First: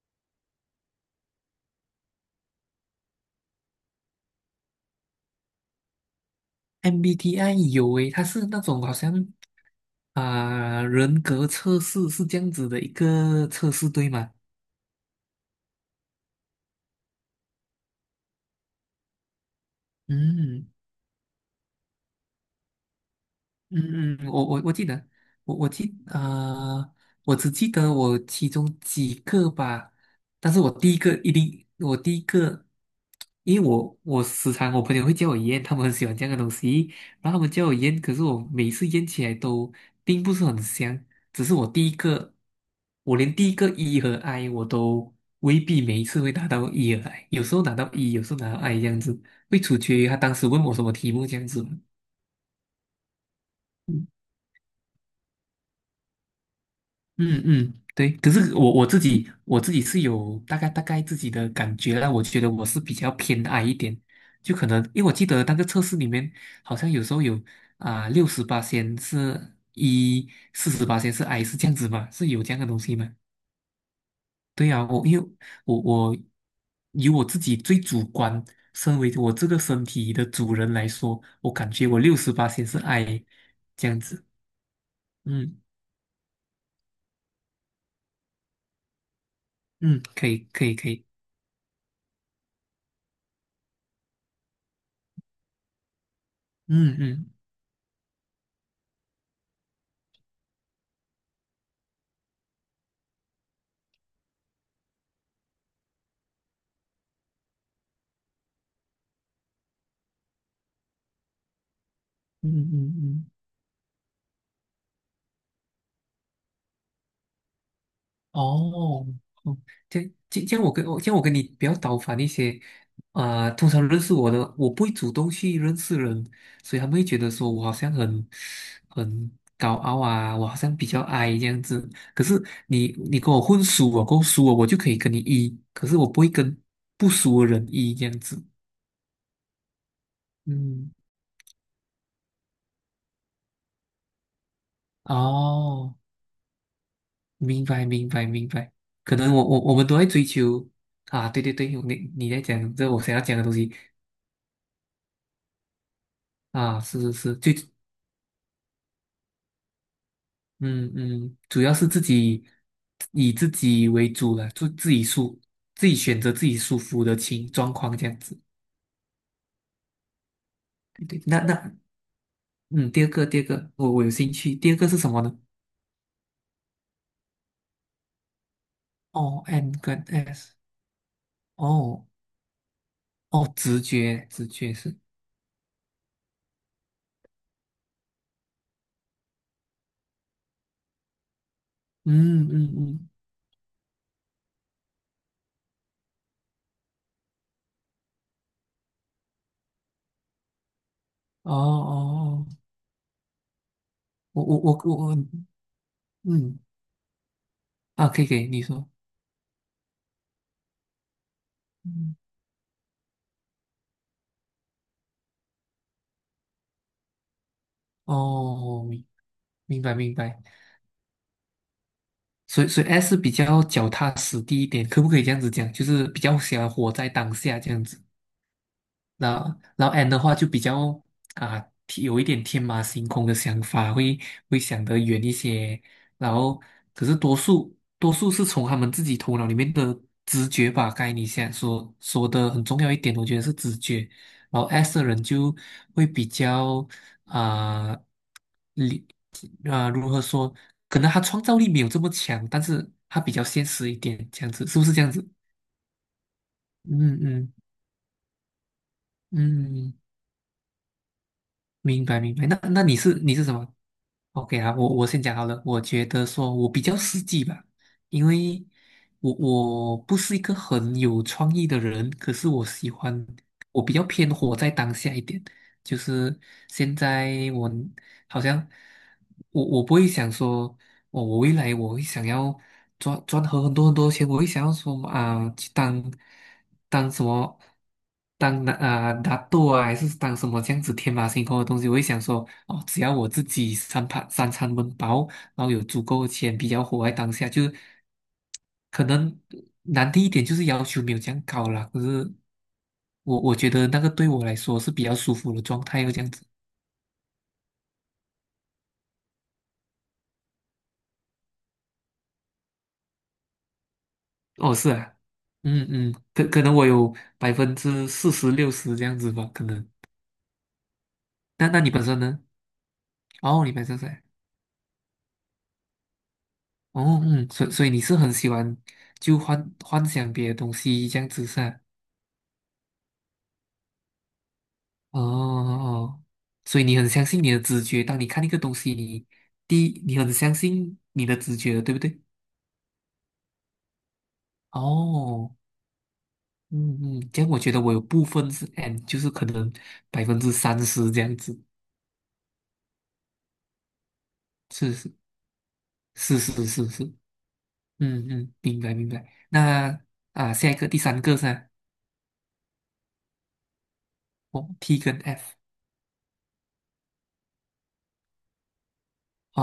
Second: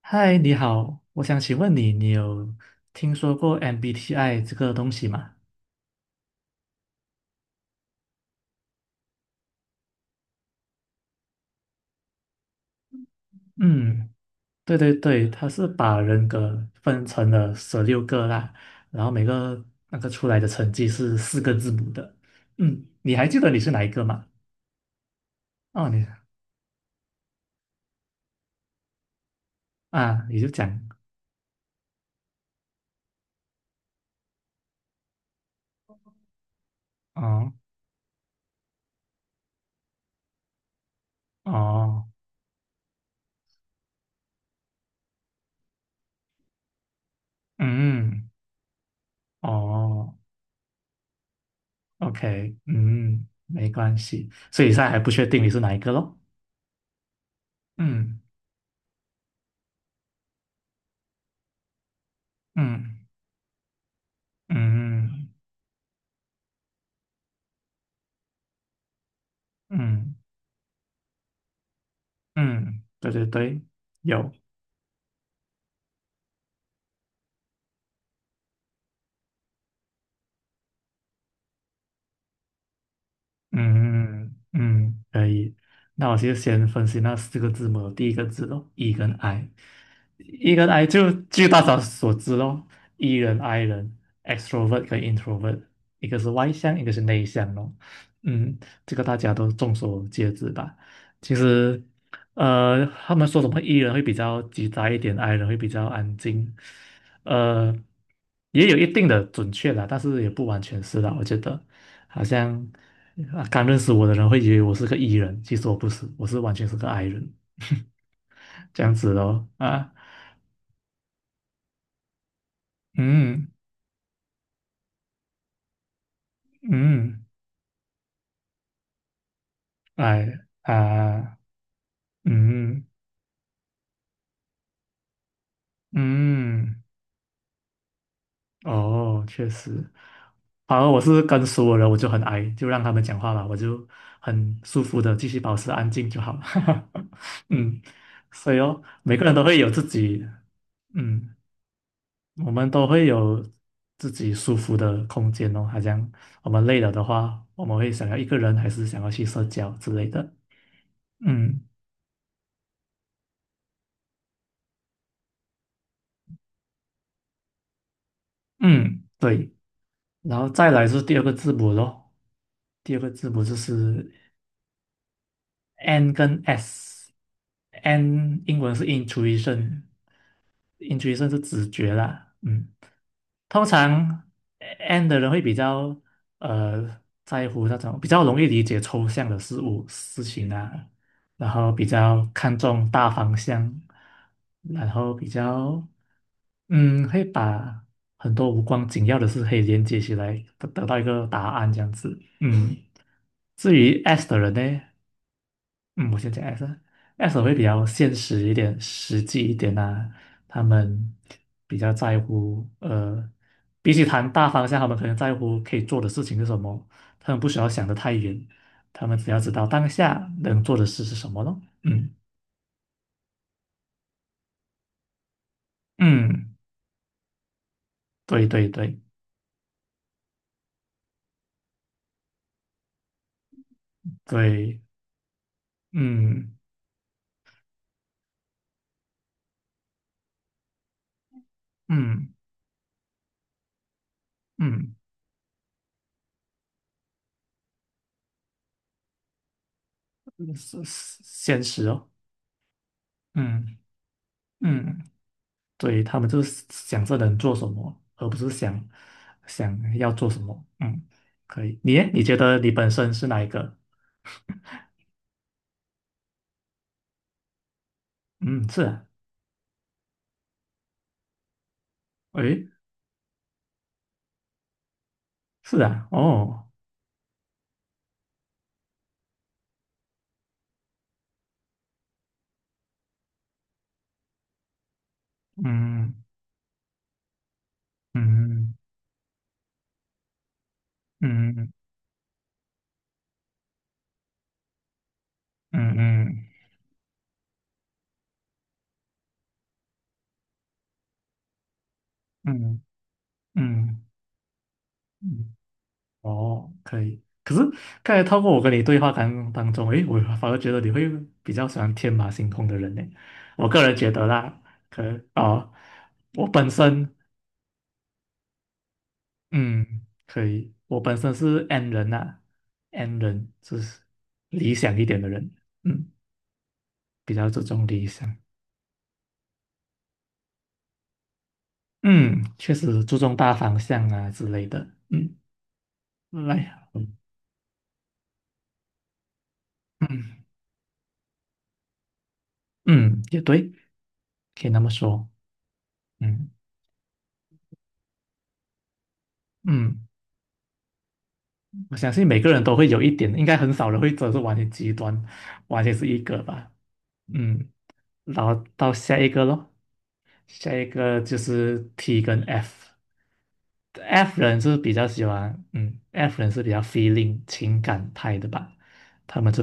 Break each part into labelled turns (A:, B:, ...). A: 嗨，你好，我想请问你，你有听说过 MBTI 这个东西吗？
B: MBTI 有诶，它是那种好像啊、人格测试是这样子的一个测试，
A: 嗯，
B: 对吗？
A: 对对对，它是把人格分成了十六个啦，然后每个那个出来的
B: 嗯
A: 成绩是四个字母的。嗯，你还记得你是哪一个
B: 嗯
A: 吗？
B: 嗯，我记得，我我
A: 哦，
B: 记
A: 你
B: 啊，我只记得我其中几个吧，
A: 啊，你就
B: 但是
A: 讲
B: 我第一个一定，我第一个，因为我时常我朋友会叫我验，他们很喜欢这样的东西，然后他们
A: 哦
B: 叫我验，可是我每次验起来都并不是很香，只是我第一
A: 哦，
B: 个，我连第一个 E 和 I 我都未必每一次会拿到 E 和 I，有时候拿到 E，有
A: 嗯
B: 时候拿到 I 这样子，会取决于
A: 哦
B: 他当时问我什么题目这样子。
A: ，OK，嗯，没关系，所以现在还不确定你是哪一个咯。
B: 嗯嗯，对。
A: 嗯
B: 可是我自己是有大概自己的感觉啦，我觉得我是比
A: 嗯
B: 较偏矮一点，就可能因为我记
A: 嗯
B: 得那个测试里面好像有时候有啊六十八仙是
A: 嗯。
B: 一，48仙是 I 是这样子嘛，是有这样的东
A: 嗯，
B: 西
A: 对
B: 吗？
A: 对对，有，
B: 对啊，我因为我以我自己最主观，身为我这个身体的主人来说，我感觉我六十八仙是 I 这样子。
A: 嗯嗯，可以。
B: 嗯
A: 那我就先分析那四个字母，第一个字咯，E 跟 I。
B: 嗯，可以
A: E
B: 可
A: 跟
B: 以
A: I
B: 可以，
A: 就据大家所知咯，E 人 I 人，extrovert 跟 introvert，一个是外向，一个
B: 嗯
A: 是内
B: 嗯
A: 向咯。嗯，这个大家都众所皆知吧。其实，他们说什么 E 人会比较急躁一点，I 人会比较安静，呃，也有一定的准确啦，但是也不完全是啦，我觉得。好
B: 嗯
A: 像
B: 嗯嗯。嗯
A: 啊刚认识我的人会以为我是个 E 人，其实我不是，我是完全是个 I 人，这样
B: 哦，
A: 子咯
B: 哦，
A: 啊，
B: 这这样我跟你比较倒反一些，
A: 嗯
B: 通常认识我的，我不会主动去认识人，所以他们会觉
A: 嗯，
B: 得说我好像很很高傲
A: 哎
B: 啊，我好像比较矮
A: 啊，
B: 这样子。可是
A: 嗯
B: 你跟我混熟我够熟了，我就可以跟你一，可是我不会跟
A: 嗯，
B: 不熟的人一这样子。
A: 哦，确实，反而
B: 嗯，
A: 我是跟熟的人我就很 I，就让他们讲话吧，我就很舒服的继续保持安
B: 哦，
A: 静就好了，
B: 明
A: 嗯，
B: 白明白明
A: 所以
B: 白，
A: 哦，每
B: 可
A: 个人
B: 能
A: 都
B: 我
A: 会
B: 我
A: 有
B: 我
A: 自
B: 们都在追
A: 己，
B: 求啊，
A: 嗯。
B: 对对对，你在
A: 我们
B: 讲
A: 都
B: 这我
A: 会
B: 想要讲
A: 有
B: 的东西。
A: 自己舒服的空间哦，好像我们
B: 啊，
A: 累了
B: 是
A: 的
B: 是是，
A: 话，
B: 最，
A: 我们会想要一个人，还是想要去社交之类的。
B: 嗯嗯，主
A: 嗯
B: 要是自己以自己为主了，就自己舒，自己选择自己舒服的情状况这样子。
A: 嗯，对。然后再来是
B: 对
A: 第
B: 对，
A: 二个
B: 那
A: 字母
B: 那，
A: 咯，
B: 嗯，
A: 第二
B: 第二
A: 个
B: 个
A: 字
B: 第
A: 母
B: 二
A: 就
B: 个，我
A: 是
B: 有兴趣。第二个是什么呢？
A: N 跟 S。N 英文是
B: 哦，N
A: intuition，intuition
B: 跟 S，
A: 是直觉
B: 哦
A: 啦。嗯
B: 哦，
A: 通
B: 直
A: 常
B: 觉直觉是，
A: N 的人会比较在乎那种比较容易理解抽象的事物事情啊，然后比较
B: 嗯
A: 看
B: 嗯
A: 重
B: 嗯，
A: 大方向，然后比较嗯会把很多无关紧要的事可以连接起来，得到一个答
B: 哦
A: 案这样子。
B: 哦哦，
A: 嗯，至于 S 的
B: 我
A: 人
B: 我我
A: 呢，
B: 我，我
A: 嗯，我先讲
B: 嗯
A: S，S 会比较现
B: 可以可以，
A: 实一
B: 你
A: 点、
B: 说，
A: 实际一点呐。他们比较
B: 嗯，
A: 在乎，比起谈大方向，他们可能在乎可以做的事情是什么。他们不需要想的太远，
B: 哦，明
A: 他们只要知道
B: 明
A: 当
B: 白明
A: 下
B: 白。
A: 能做的事是什么咯。嗯
B: 所以 S 比较脚踏实地一点，可不可以这样子讲？就是比较
A: 嗯，
B: 喜欢活在当下这样子。
A: 对对对
B: 那然后 N 的话就比较啊，有一点天马行空的想法，会
A: 对，
B: 想得远一些。然
A: 嗯
B: 后，可是多数多数是从他们自己头脑里面的直觉吧。刚才你想说说
A: 嗯
B: 的很重要一点，我觉得是直觉。然后
A: 嗯，
B: S 的人就会比较啊，理、啊、如何说？
A: 是
B: 可能他
A: 是
B: 创造
A: 现
B: 力没
A: 实
B: 有这么
A: 哦。
B: 强，但是他比较现
A: 嗯
B: 实一点，这样子是不是这
A: 嗯。
B: 样子？
A: 所以他们就是
B: 嗯
A: 想这能
B: 嗯
A: 做什么，而不是想
B: 嗯。
A: 想要做什么。嗯，可以。你
B: 明
A: 耶
B: 白
A: 你
B: 明
A: 觉
B: 白。那
A: 得你
B: 那
A: 本
B: 你
A: 身
B: 是
A: 是哪一
B: 什么
A: 个？
B: ？OK 啊，我先讲好了。我觉得说我比较实际吧，因为
A: 嗯，是啊，
B: 我不是一个很有创意的人，可是我
A: 诶，
B: 喜欢，我比较偏活在当下一点。
A: 是
B: 就
A: 啊，
B: 是
A: 哦，
B: 现在我好像我不会想说。我未来我会想要赚很多很多钱，我会想要说啊、去当
A: 嗯
B: 当什么当那
A: 嗯
B: 啊拿豆啊，还是当什么这样子天马行空的
A: 嗯
B: 东西，我会想说哦，只要我自己三餐温饱，然后有
A: 嗯
B: 足够的
A: 嗯
B: 钱，比较活在当下，就是可能难听一点，就是要求没有这样高啦。可是
A: 嗯
B: 我觉得那
A: 嗯
B: 个对我来说是比较舒服
A: 嗯，
B: 的状态，又这样子。
A: 哦，可以。可是刚才透过我跟你对话当中，诶，我反而觉得你会比较喜欢天马行空的人呢。我个人觉得啦，
B: 哦，是
A: 可
B: 啊，
A: 哦，
B: 嗯嗯，可
A: 我
B: 可
A: 本
B: 能我有
A: 身。
B: 40%六十这样子吧，可能。
A: 嗯，可以。我本身是
B: 那
A: N
B: 你本
A: 人呐、
B: 身
A: 啊
B: 呢？
A: n 人
B: 哦，你
A: 就
B: 本身
A: 是
B: 在，
A: 理想一点的人，嗯，
B: 哦
A: 比较
B: 嗯，
A: 注
B: 所以
A: 重
B: 所以你
A: 理
B: 是很
A: 想，
B: 喜欢就幻想别的东西这样子噻、
A: 嗯，确实注重大方向啊之类的，
B: 啊哦
A: 嗯，
B: 哦，所以
A: 来，
B: 你很相信你的直觉，当你看一个东西，你第一你很
A: 嗯
B: 相信你的直觉的对不对？
A: 嗯，也对，可以那么说，
B: 哦，
A: 嗯
B: 嗯嗯，这样我觉得我有部分是 N，就是可能
A: 嗯，
B: 30%这样子，
A: 我相信每个人都会有一点，应该很少人会真的是完全极
B: 是是
A: 端，完全是一
B: 是
A: 个
B: 是
A: 吧，
B: 是是。
A: 嗯，
B: 嗯
A: 然
B: 嗯，
A: 后
B: 明
A: 到
B: 白明
A: 下
B: 白。
A: 一个咯，
B: 那啊，下
A: 下
B: 一
A: 一
B: 个第
A: 个
B: 三个
A: 就
B: 是吧
A: 是 T 跟 F。F 人
B: 哦
A: 是比
B: ，T
A: 较
B: 跟
A: 喜
B: F。
A: 欢，嗯，F 人是比较 feeling 情感派的吧，他们就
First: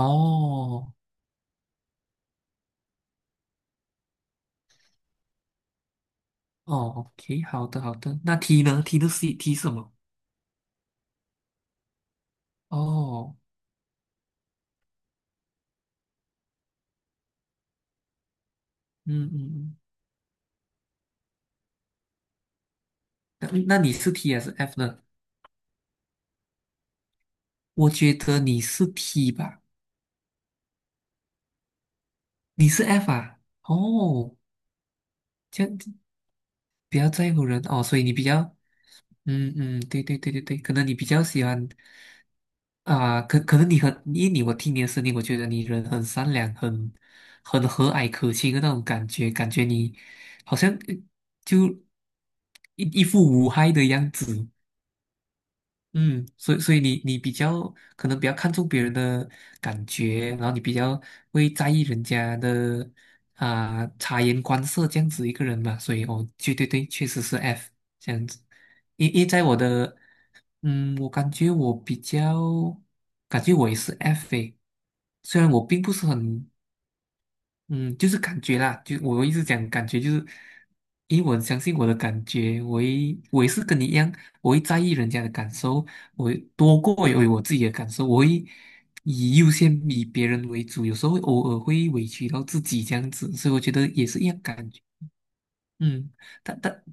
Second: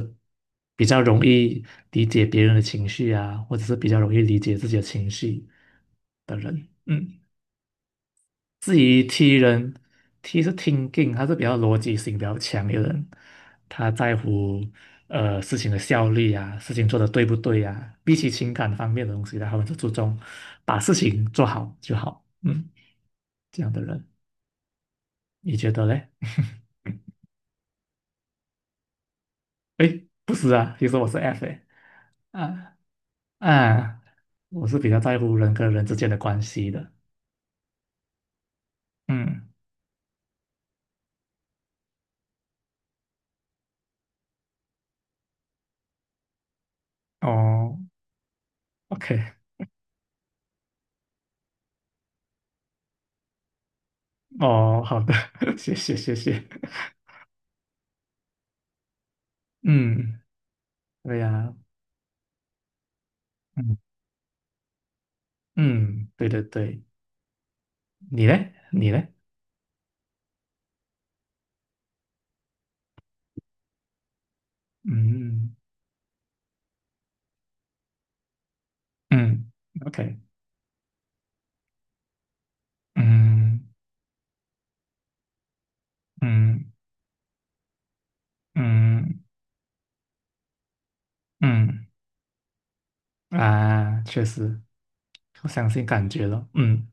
A: 比较容易理解别人的情绪啊，或者是比较容易理解自己的情绪的人。
B: 哦
A: 嗯，
B: ，OK，好的好的。那 T
A: 至
B: 呢？
A: 于 T
B: T 是什
A: 人
B: 么？
A: ，T 是 thinking，他是比较逻辑性比较强的人，
B: 哦，
A: 他在乎事情的效率啊，事情做的对不对啊，比起情感方面的东
B: 嗯
A: 西呢，
B: 嗯
A: 他们就
B: 嗯。
A: 注重把事情做好就好，嗯，
B: 那
A: 这
B: 嗯
A: 样
B: 那
A: 的
B: 你
A: 人，
B: 是 T 还是 F 呢？
A: 你觉得嘞？
B: 我觉得你是 T 吧，
A: 哎，不是啊，其实我是 F 诶，
B: 你
A: 啊
B: 是 F 啊？
A: 啊，
B: 哦，
A: 我是比较在乎人
B: 这
A: 跟
B: 样
A: 人
B: 子
A: 之间的关系的。
B: 比较在乎人哦，所以你比较
A: 嗯，
B: 嗯嗯，对对对对对，可能你比较喜欢啊，可能你很，因为我听你的声音，我觉得你人很善良，很
A: 哦
B: 和蔼可亲的那种感觉，
A: ，OK，
B: 感觉你好像就一副无害的样子，
A: 哦，好的，谢谢谢
B: 嗯，
A: 谢。
B: 所以你比较可能比较看重别人的感
A: 嗯，
B: 觉，然后你比较
A: 对
B: 会
A: 呀，
B: 在意人家的
A: 嗯
B: 啊、察言观色这样子一个人嘛，所以
A: 嗯，
B: 哦，
A: 对对
B: 对对
A: 对，
B: 对，确实是 F 这样
A: 你
B: 子。
A: 嘞，你
B: 因
A: 嘞，
B: 因为在我的我感觉我比较，感觉我也是 F 诶，虽然
A: 嗯
B: 我并不是很，嗯，就是感觉啦，就我一直
A: 嗯
B: 讲感觉，就
A: ，OK，
B: 是因为我很相信我的感觉，我也
A: 嗯
B: 是跟你一样，我会在意人家的感受，我会
A: 嗯
B: 多过于我自己的感受，我会
A: 嗯
B: 以优先以别人为主，有时候会偶尔
A: 嗯
B: 会委屈到自己这样子，所以我觉得
A: 啊，
B: 也是
A: 确
B: 一样
A: 实，
B: 感觉。
A: 我相信感
B: 嗯，
A: 觉了，
B: 但但
A: 嗯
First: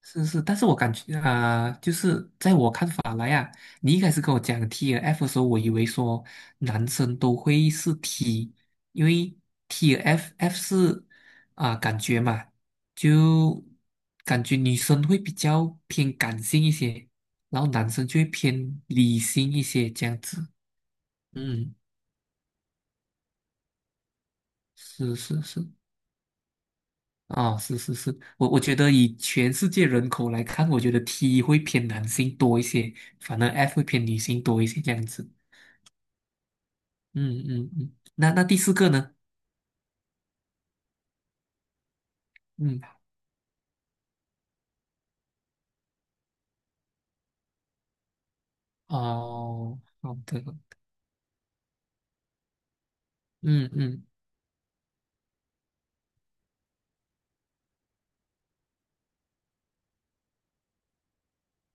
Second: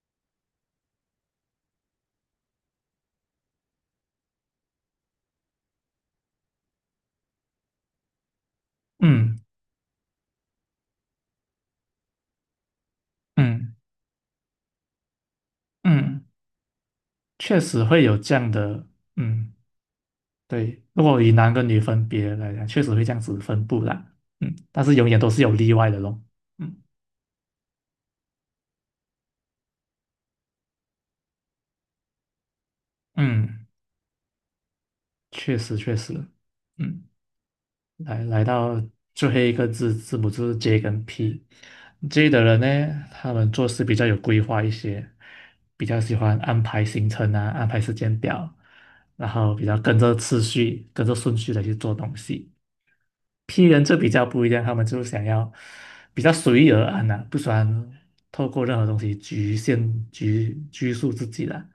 B: 是，但是我感觉啊、就是在我看法来啊，你一开始跟我讲 TF 的时候，我以为说男生都会是 T，因为
A: 嗯
B: TF F 是啊、感觉嘛，就
A: 嗯
B: 感觉女生会比较偏
A: 嗯，
B: 感性一些，
A: 确
B: 然后
A: 实
B: 男
A: 会
B: 生
A: 有
B: 就会
A: 这样
B: 偏
A: 的，
B: 理性
A: 嗯。
B: 一些这样子。
A: 对，如果以男跟
B: 嗯，
A: 女分别来讲，确实会这样子分布啦。嗯，但是永
B: 是
A: 远都是
B: 是
A: 有
B: 是，
A: 例外的咯。嗯
B: 啊，是是是，我觉得以全世界人口来看，我觉得 T 会偏男性多一些，反而
A: 嗯，
B: F 会偏女性多一些这样子。
A: 确实确实。嗯，
B: 嗯嗯嗯，
A: 来
B: 那
A: 来
B: 第四
A: 到
B: 个呢？
A: 最后一个字母就是 J 跟 P。J 的人
B: 嗯，
A: 呢，他们做事比较有规划一些，比较喜欢安排行程啊，安排时间表，然后比较
B: 哦，
A: 跟着
B: 好
A: 次
B: 的，
A: 序、跟着顺序的去做东西。P
B: 嗯
A: 人就
B: 嗯
A: 比较不一样，他们就想要比较随遇而安呐、不喜欢透过任何东西局限局拘束自己啦，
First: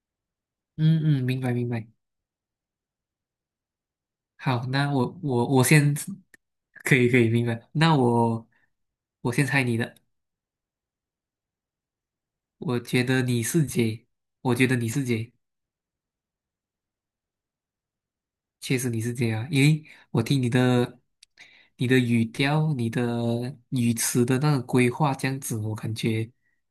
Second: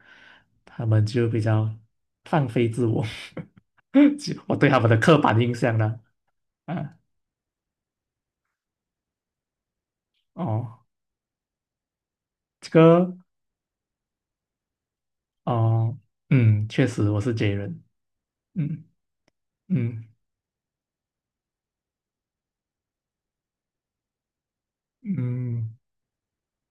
A: 他
B: 嗯
A: 们
B: 嗯，
A: 就
B: 明
A: 比
B: 白明
A: 较
B: 白。
A: 放飞自我。就我
B: 好，
A: 对他们
B: 那
A: 的刻
B: 我
A: 板
B: 我
A: 印
B: 我
A: 象
B: 先，
A: 呢，啊，
B: 可以可以明白。那我先猜你的，
A: 哦，这
B: 我觉
A: 个，
B: 得你是姐，我觉得你是姐。
A: 哦，嗯，确实我是 J 人，
B: 确
A: 嗯
B: 实你是这样，因为
A: 嗯
B: 我听你的、你的语调、你的语词的那个规划这样子，
A: 嗯
B: 我感觉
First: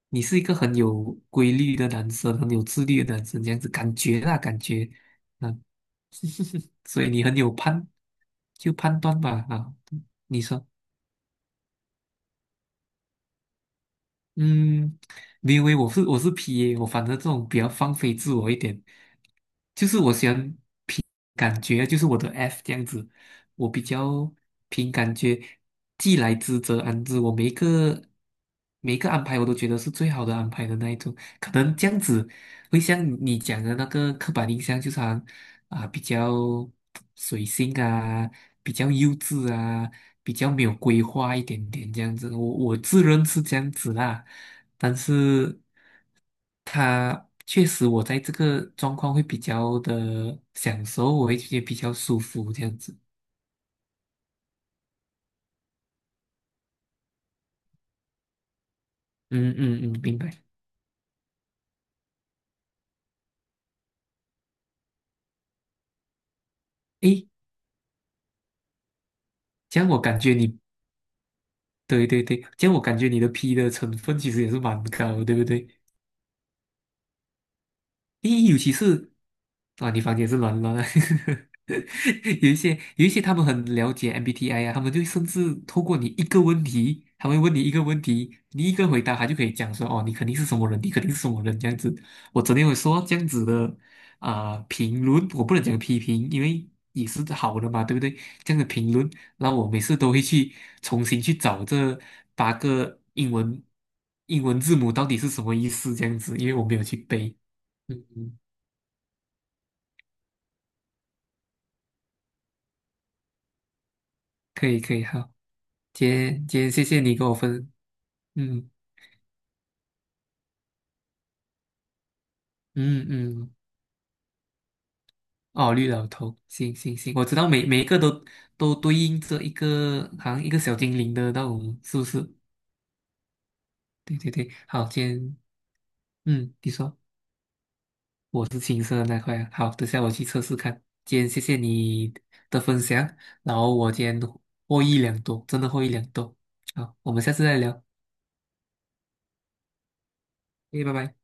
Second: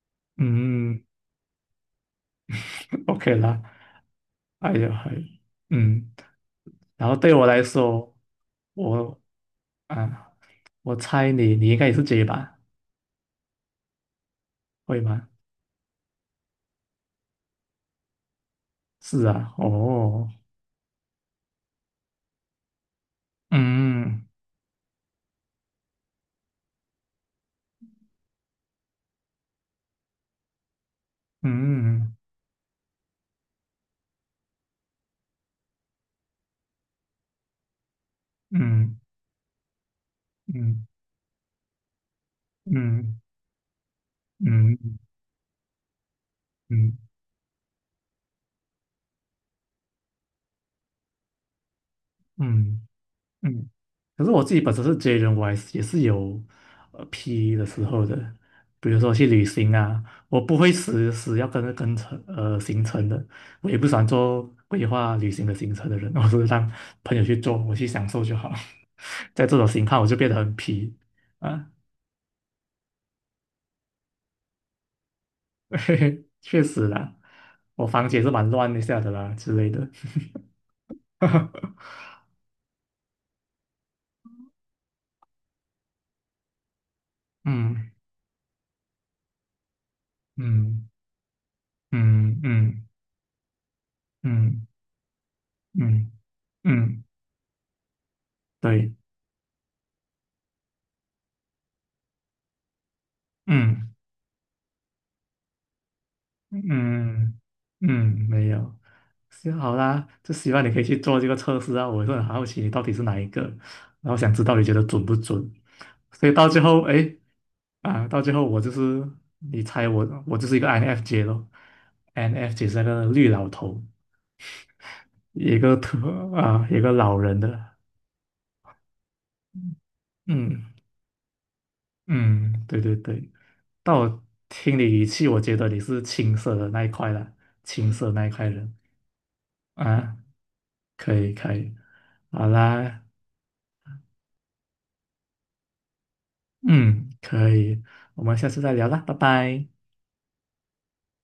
B: 你是一个很
A: 嗯
B: 有规律的男生，很有自律的男
A: ，OK
B: 生，这样
A: 啦，
B: 子感觉啦，感
A: 哎
B: 觉，
A: 呀，还，
B: 嗯，
A: 嗯，
B: 所
A: 然
B: 以
A: 后
B: 你
A: 对
B: 很
A: 我
B: 有
A: 来
B: 判，
A: 说，
B: 就判断
A: 我
B: 吧，啊，
A: 啊，
B: 你说。
A: 我猜你你应该也是 J 吧。
B: 嗯，
A: 会吗？
B: 你以为我是 PA，我反正这种比较放飞自我一点，
A: 是啊，
B: 就是我喜
A: 哦，
B: 欢凭感觉啊，就是我的 F 这样子，我比
A: 嗯
B: 较凭感觉，既来之则安之，我每一个每一个安排我都觉得是最好的安排的那一种，可能这
A: 嗯
B: 样
A: 嗯
B: 子会像你讲的那个刻板印象，就是好像啊比较随性啊，比较
A: 嗯
B: 幼稚啊，比较没有
A: 嗯
B: 规划一点点这样子。我自
A: 嗯
B: 认是这样子啦，
A: 嗯
B: 但是他确实我在这个状况会比较的享受，我会觉得比较舒服这样
A: 嗯
B: 子。
A: 嗯。可是我自己本身是 J 人，我还是也是有P E 的时候的，比如说去旅
B: 嗯
A: 行
B: 嗯嗯，
A: 啊，
B: 明白。
A: 我不会死死要跟着行程的，我也不喜欢做规划旅行的行程的人，我是让朋友
B: 诶，
A: 去做，我去享受就好。在这种
B: 这
A: 情
B: 样
A: 况，
B: 我
A: 我就
B: 感
A: 变
B: 觉
A: 得很
B: 你，
A: 皮啊。
B: 对对对，这样我感觉你的 P 的成分其实也是蛮高，对不对？
A: 嘿嘿，确实啦，我房间是蛮
B: 咦，尤其
A: 乱一下的
B: 是
A: 啦之类的。
B: 啊，你房间是乱乱的，有一些他们很了解 MBTI 啊，他们就甚至透过你一个问题，他会问你一个
A: 嗯
B: 问题，你一个回答，他就可以讲说哦，你肯定是什么人，
A: 嗯
B: 你肯定是什么人这样子。
A: 嗯
B: 我昨天有
A: 嗯
B: 说这样子的
A: 嗯
B: 啊、
A: 嗯
B: 评论，我不能讲批评，因为
A: 嗯，嗯嗯嗯嗯嗯
B: 也是好的嘛，对不对？这样的
A: 对，
B: 评论，然后我每次都会去重新去找这8个英文
A: 嗯
B: 英文字母到底是什么意思，这样子，因为我没有去背。
A: 嗯
B: 嗯
A: 嗯，
B: 嗯
A: 没有，行好啦，就希望你可以去做这个测试啊，我也是很好奇你到底是哪一个，然后想知道你
B: 可
A: 觉
B: 以
A: 得
B: 可
A: 准
B: 以，
A: 不
B: 好，
A: 准，
B: 今
A: 所以
B: 天
A: 到最
B: 今天
A: 后，
B: 谢谢
A: 哎
B: 你跟我分，
A: 啊，到最后我就
B: 嗯
A: 是你猜我，我就是一个 INFJ 咯，INFJ 是那个
B: 嗯
A: 绿老
B: 嗯，
A: 头，一
B: 哦，
A: 个
B: 绿
A: 特
B: 老头，
A: 啊，
B: 行
A: 一个
B: 行行，
A: 老
B: 我知
A: 人
B: 道
A: 的，
B: 每一个都对应着一个好像一个
A: 嗯
B: 小精灵的那种，是不是？
A: 嗯，对对对，但
B: 对
A: 我
B: 对对，
A: 听你
B: 好，今
A: 语气，
B: 天
A: 我觉得你是青
B: 嗯，
A: 涩的
B: 你
A: 那一
B: 说
A: 块啦，青涩那一
B: 我
A: 块
B: 是
A: 人
B: 青色的那块啊，好，等下我
A: 啊，
B: 去测试看。
A: 可
B: 今天
A: 以
B: 谢
A: 可
B: 谢
A: 以，
B: 你
A: 好
B: 的分
A: 啦，
B: 享，然后我今天获益良多，真的获益良多。好，我
A: 嗯，
B: 们下次
A: 可
B: 再
A: 以，
B: 聊，
A: 我们下次再聊啦，拜拜。
B: 诶，拜拜。